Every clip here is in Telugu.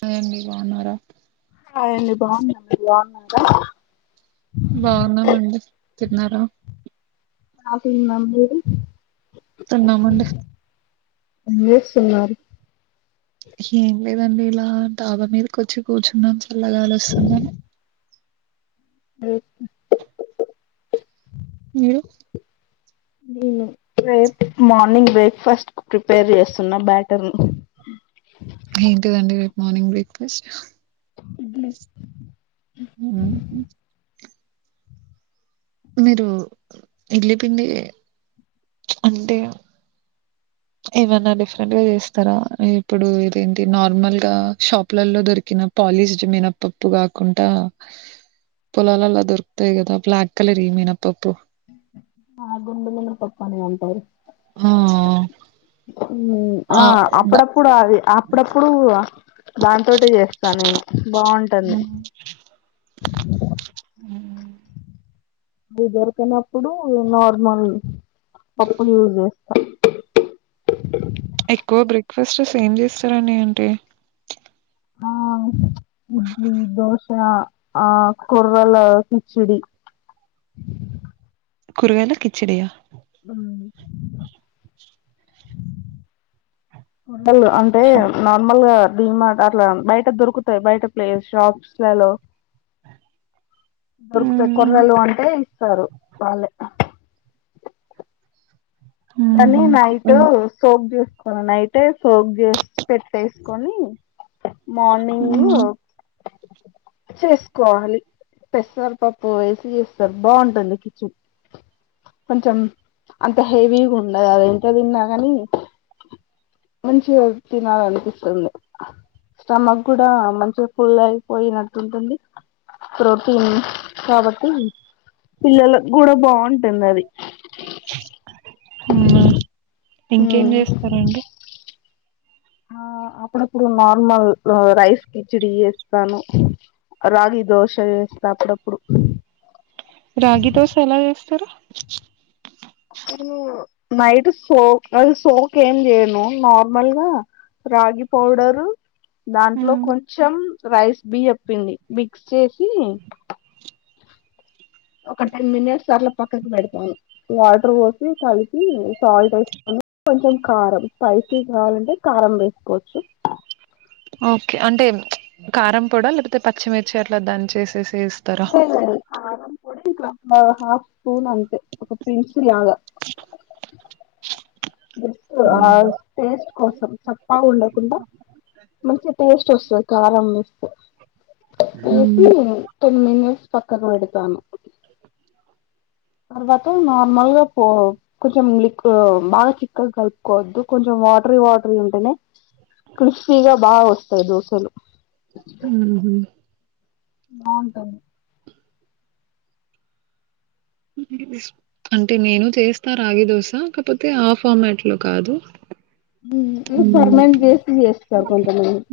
హాయ్ అండి బాగున్నారా హాయ్ అండి బాగున్నాం. మీరు బాగున్నారా బాగున్నామండి తిన్నారా హా తిన్నాం మీరు తిన్నామండీ ఏం చేస్తున్నారు ఏం లేదు దండి ఇలా డాబా మీదకి వచ్చి కూర్చున్నాం చల్లగాలుస్తుందని ఓహో మీరు నేను రేప్ మార్నింగ్ బ్రేక్ఫాస్ట్ కు ప్రిపేర్ చేస్తున్నా బ్యాటర్ ఏంటి ఇదండి మార్నింగ్ బ్రేక్ఫాస్ట్ ఇడ్లీ ఉహు మీరు ఇడ్లీ పిండి అంటే ఏమన్నా డిఫరెంట్ గా చేస్తారా, ఇప్పుడు ఇదేంటి నార్మల్ గా షాపులలో దొరికిన పాలిష్డ్ మినప్పప్పు కాకుండా, పొలాలలో దొరుకుతాయి కదా బ్లాక్ కలర్ వి మినప్పప్పు ఆ గుండు మినప్పప్పు అని అంటారు. హూమ్ ఉహ్ ఆ అప్పుడప్పుడు అది అప్పుడప్పుడు దాంతోటి చేస్తా నేను బాగుంటంది ఉహ్ ఇది దొరకనప్పుడు నార్మల్ పప్పు లూజు టాక్ టాక్ టాక్ ఎక్కువ బ్రేక్ఫాస్టేస్ ఎమ్ చేస్తారండే ఏంటి ఆ ఇడ్లీ దోషా ఆ కుర్రలో కిచ్చిడి కురగాయలా కిచ్చడియా హ్మ్మ్ ఉండలు అంటే నార్మల్ గా డీ మార్ట్ అట్లా బయట దొరుకుతాయి బయట ప్లే షాప్స్ లలో దొరుకుతాయి కొర్రలు అంటే ఇస్తారు వాళ్ళే వాళ్ళు ఉహు నైట్ సోప్ జ్యూస్ కొననైతే సోక్ జేసి పెట్టేసుకొని మార్నింగ్ అవునా హోప్ చేసుకోవాలి పెసరపప్పు వేసి చేస్తర్ బావుంటుంది కిచిడి కొంచెం అంత హెవీ ఉండలేకా అవి ఎంటివో తిన్నా కాని మంచిగ అ తినాలనిపిస్తుంది, స్టమక్ కూడా మంచిగ ఫుల్ అయిపోయినట్టుంటుంది, ప్రోటీన్ కాబట్టి పిల్లలకు కూడా బావుంటు తిన్నది హుమ్మ్ ఇంకేం చేస్తారండి ఆ అప్పుడప్పుడు నార్మల్ రైస్ కిచడి చేస్తాను రాగి దోశ వేస్తా అప్పుడప్పుడు రాగి దోశ ఎలా చేస్తరు అ నైట్ సో అద్ సోక్ ఏం చేయను నార్మల్గా రాగి పౌడరు దాంట్లో కొంచెం రైస్ బి చెప్పింది మిక్స్ చేసీ ఒక టెన్ మినెట్స్ అట్ల పక్కకి పెడతాను వాటర్ వొసి కలిపి సాల్ట్ ఎసుకుని కొంచెం కారం స్పైసీ కావలంటే కారం వేసుకోవచ్చు ఓకే అంటే ప్చ్ కారంపొడ లేకపోతే పచ్చిమిర్చి అట్ల దాంచేసేసి [unintelligible] ఒద్దిక హా హా ఫ్ స్పూన్ అంతే ఒక పిన్సిల్ లాగా జస్ట్ ఆ టేస్ట్ కోసం చప్పగా ఉండకుండా మంచిగా టేస్ట్ వస్తది కారం వేస్తె వేసి ఉహు టెన్ మినిట్స్ పక్కకు బెడుతాను [inaudible] తర్వాత నార్మల్ గా పో కొంచెం లిక్ ఉ బాగా చిక్కగ్ కలుపుకోవద్దు కొంచెం వాటర్ వాటర్ ఉంటేనే క్రిస్పీగా బాగా వస్తాయి దోశలు మ్మ్ హ్హ్ బాగుంటది అంటే నేను చేస్తా రాగిదోశ కాపోతే ఆ ఫార్మేట్ లో కాదు ఇ ఉమ్ ఫర్మం చేే ఎస్ కాకుంటా మంది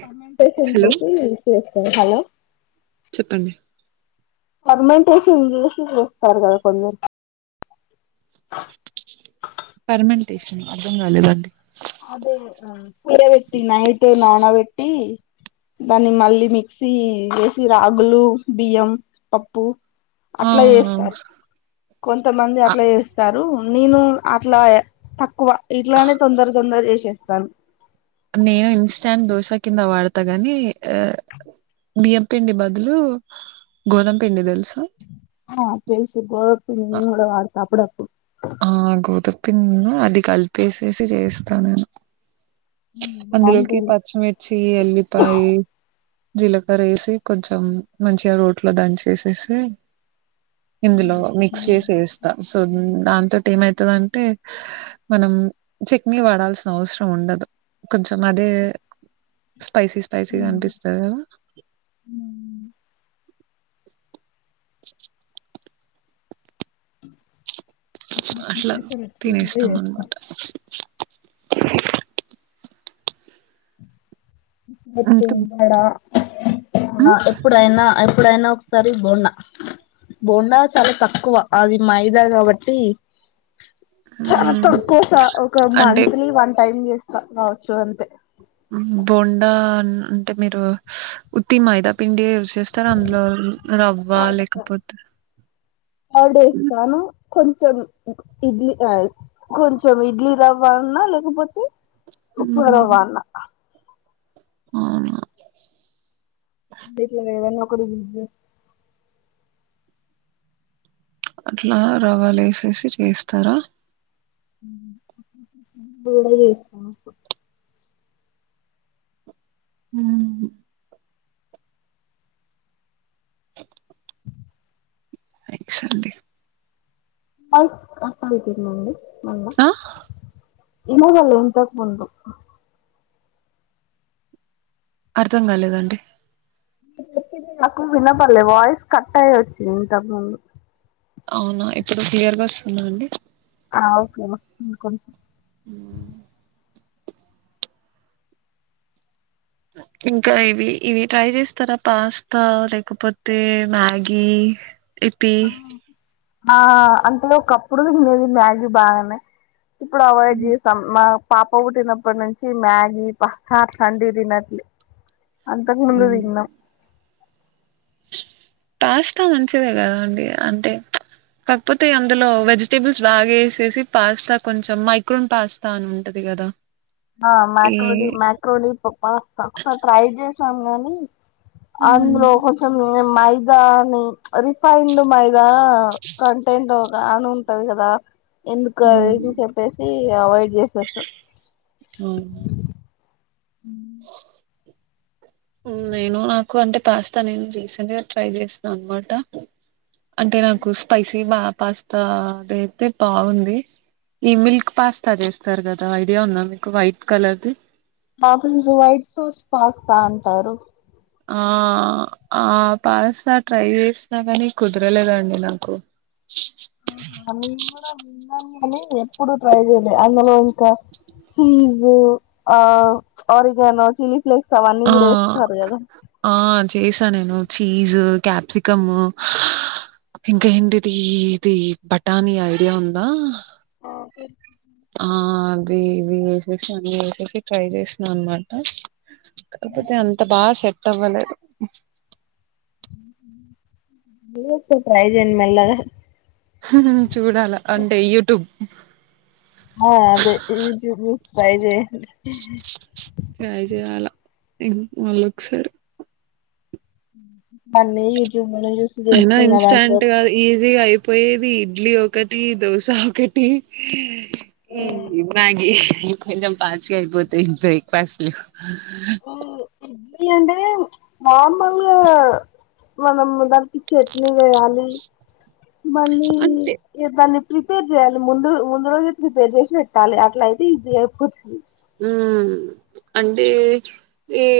కమెంటేషన్ హలో చేస్ హలో చెప్పండి ఫర్మెంటేషన్ ఇ చేసి చేస్తారు కదా కొందరు పర్మెంటేషన్ అర్థం కాలేదండి అదే పెట్టి నైట్ నాణ పెట్టి దాన్ని మళ్ళీ మిక్సీ చేేసి రాగులు బియ్యం పప్పు ఆ అట్లా చేస్తారు కొంతమంది ఆ అట్లా చేస్తారు నేను అట్లా తక్కువ ఇట్లా తొందర తొందర చేసేస్తాను నేను ఇన్స్టాంట్ దోశ కింద వాడతా గాని బియ్యంపిిండి బదులు గోధుమ పిండి తెలుసుా హా తె శు బ కూడా వాత అపుడ పి అది కలిపేసేసి చేస్తానుేను అందులోకి బాగుంటుంది పచ్చిమిర్చి అల్లిపాయి జీలకర్ర వేసి కొంచెం మంచిగా రోట్లో దాని చేసేసి ఇందులో మిక్స్ చేసి వేస్తా సో దాంతోటి ఏమైతుందంటే మనం చట్నీ వాడాల్సిన అవసరం ఉండదు కొంచెం అదే స్పైసీ స్పైసీగా అనిపిస్తది కదా అట్లా తినేస్తాం అనమాట [inaudible] అ ఇంకా ఎన్ డడా ఎప్పుడైనా ఎప్పుడైనా సరి బోండా బోండా చాలా తక్కువ అవి మైదాగాబ ఇ చాలా ఉమ్ తక్కువస ఒక అంటే మంత్లీ వన్ టైమ్ చేస్త అ రాచ్చు అంతె బోండా అన్- అంటే మీరు ఉత్తి మయిద పిండి చేస్తారు అందులో రవ్వ లేకపోతే కర్డ్ వేస్తాను కొంచెం ఇడ్లీ అ కొంచెం ఇడ్లీ రవ్వన్నా లేకపోతే ఉప్పు రవ్వ మ్మ్. అన్నా అవునా కు అట్లా రవాలు ఏసేసి చేస్తారా కేడ చే మ్హ్ సల్లే అప్పగదరి నండి మ్ ఆ ఇమదల్ ఇంతంతాకు ముం అర్థం గాలేదండి నాకు వినపడలే వాయిస్ కట్ అయ్యొచ్చి ఇంతక్ ముందు అవునా ఇప్పుడు క్లియర్గా ఒస్తుందా అండి ఆ ఓకే హ ఇంకా ఇవి ఇవి ట్రై చేస్తారా పాస్తా లేకపోతే మ్యాగీ ఇపీ ఆ అంతలో ఒకప్పుడు వినేది మ్యాగీ బాగనే ఇప్పుడు అవాయిడ్ చేసాం మా పాప వుటినప్పటి నుంచి మ్యాగీ పస్తాట్లాంటి తినట్లే అంతక్ ముందు తిన్నం పాస్తా మంచిదే కదా అండి అంటే కాకపోతే అందులో వెజిటేబుల్స్ బాగా ఏసేసి పాస్తా కొంచెం మైక్రోన్ పాస్తా అని ఉంటది గదా ఆ మ్యాక్రోళి మ్యాక్రోళి ప్ పాస్త ఒక్క సరి ట్రై జే సంగని అంద్ హ్మ్ లో కొంచం నె మయి రాను రిఫైన్డ్ మై హా కంటెండ్ రాను ఉంటవి కదా ఎందుకు ఆది హ్మ్ ఇది చెప్పేసి అవాయిడ్ చేసేస అ నేను నాకు అంటే పాస్తా నేను రీసెంట్గా ట్రై చేసినా అనమాట అంటే నాకు స్పైసీ బా పాస్తా అద అయితే బాగుంది ఈ మిల్క్ పాస్తా చేస్తారు కదా ఐడియా ఉందా మీకు వైట్ కలర్ది [unintelligible] వైట్ సుస్ పాస్తా అంటారు ఆ ఆ పాస్తా ట్రై చేసినా కానీ కుదరలేదండి నాకు ఆహా నేను కూడా విన్నాను అని ఎప్పుడు ట్రై చేయలే అందులో ఇంకా చీజ్ ఆ ఆరిగానో చిల్లీ ఫ్లేక్ ఆ ఆ చేసి నేను చీజ్ క్యాప్సికమ్ ఇంక ఏంటిది ఇది బటానీ ఐడియా ఉందా [inaudible] ఆ అవి ఇవి వేసేసి అన్ని వేసేసి ట్రై చేసిన అనమాట కాకపోతే అంత బాగా సెట్ అవ్వలేదు కుదిరితే ట్రై చేయండి మళ్ళా చూడాలా అంటే యూట్యూబ్ ఆ అదే యూట్యూబ్ చూసి ట్రై చేయండి ట్రై చేయాల ఇంక్ మళ్ళా ఒకసారి అన్ని యూట్యూబ్ లోనే చూసి అయినా చేస్తున్నారు ఇన్స్టాట్ అందరు గా ఈ గా అయిపోయేది ఇడ్లీ ఒకటి దోశ ఒకటి ఈ మ్యాగి కొంచెం పాస్ట్ గా అయిపోతాయి బ్రేక్ఫాస్ట్ లు [inaudible] ఏంటి అంటే మామూలుగా మనం దానికి చట్నీ చేయాలి మళ్ళీ అంటే దాన్నీ ప్రిపేర్ చేయాలి ముందు ముందు రోజే ప్రిపేర్ చేసి పెట్టాలి అట్ల అయితే ఈజీ గా అయిపోతది ఊమ్ అంటే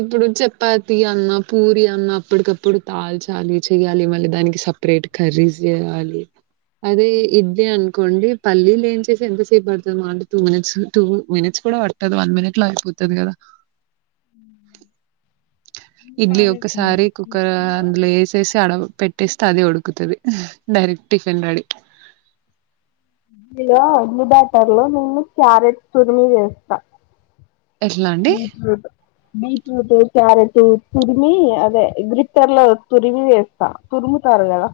ఇప్పుడు చపాతి అన్న పూరి అన్న అప్పటికప్పుడు కాల్చాలి చెయ్యాలి మళ్ళీ దానికి సపరేట్ కర్రీస్ చేయాలి అదే ఇది అనుకోండి పల్లీలు వేంచేసి ఎంతసేపు పడుతంది మహా అంటే టూ మినిట్స్ టూ మినిట్స్ కూడా పట్టా కదా వన్ మినిట్ లో అయిపోతది కదా ఇడ్లీ ఒకసారి కుక్కర్ అందులో ఏసేసి ఆడ పెట్టేస్తే అదే ఉడుకుతది డైరెక్ట్ టిఫిన్ రెడీ ఇడ్లీలో ఇడ్లీ బ్యాటర్ లో నేను క్యారెట్ తురిమి వేస్తా ఎట్లా అండి బీట్రూట్ క్యారెట్ తురిమి అదే గ్రిట్టర్ లో తురిమి వేస్తా తురుముతారు కదా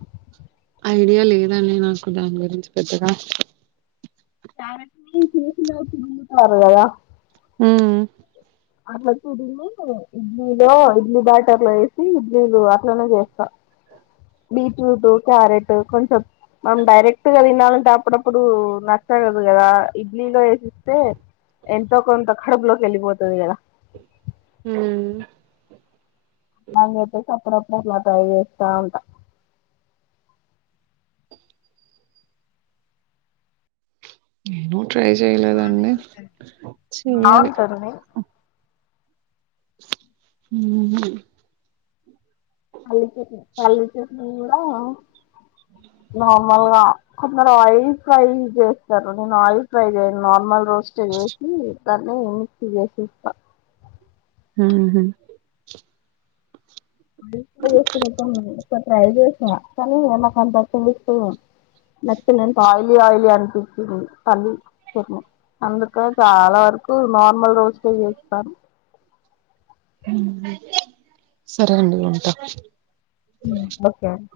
ఐడియా లేదండి నాకు దాని గురించి పెద్దగా క్యారెట్ ని చిన్న చిన్నగా తురుముతారు కదా హ్మ్ మ్మ్ అట్లా తురిమి ఇడ్లీలో ఇడ్లీ బ్యాటర్ లో వేసి ఇడ్లీలు అట్లనే చేస్తా బీట్రూటు క్యారెటు కొంచెం మనం డైరెక్ట్ గా తినాలంటే అప్పుడప్పుడు నచ్చదు గదా ఇడ్లీలో వేసిస్తే ఎంతో కొంత కడుపులోకి వెళ్ళిపోతు లేదు కదా హ్మ్ నాకైతే చెప్పడు అ మాతాయి చేస్తా ఉంటా నేను ట్రై చెయలేదండి చెయ్యాలి బాగుంటుంది హ్మ్ పల్లీ చట్నీ పల్లీ చట్నీ కూడా నార్మల్ గా కొందరు ఆయిల్ ఫ్రై చేస్తారు నేను ఆయిల్ ఫ్రై చేయను నార్మల్ రోస్ స్ట్ చేసి దాన్ని మిక్సీ కెసేస్త ఊహూ ఒకసారి ట్రై చేసిన కానీ నాకు [unintelligible] అంత నచ్చలే ఆయిలీ ఆయిలీ అనిపించింది పల్లి చట్నీ అందుకే చాలా వరకు నార్మల్ రోస్టే చేస్తాను హ్మ్ సరే అండి ఉంటా హ్మ్ ఓకే అండి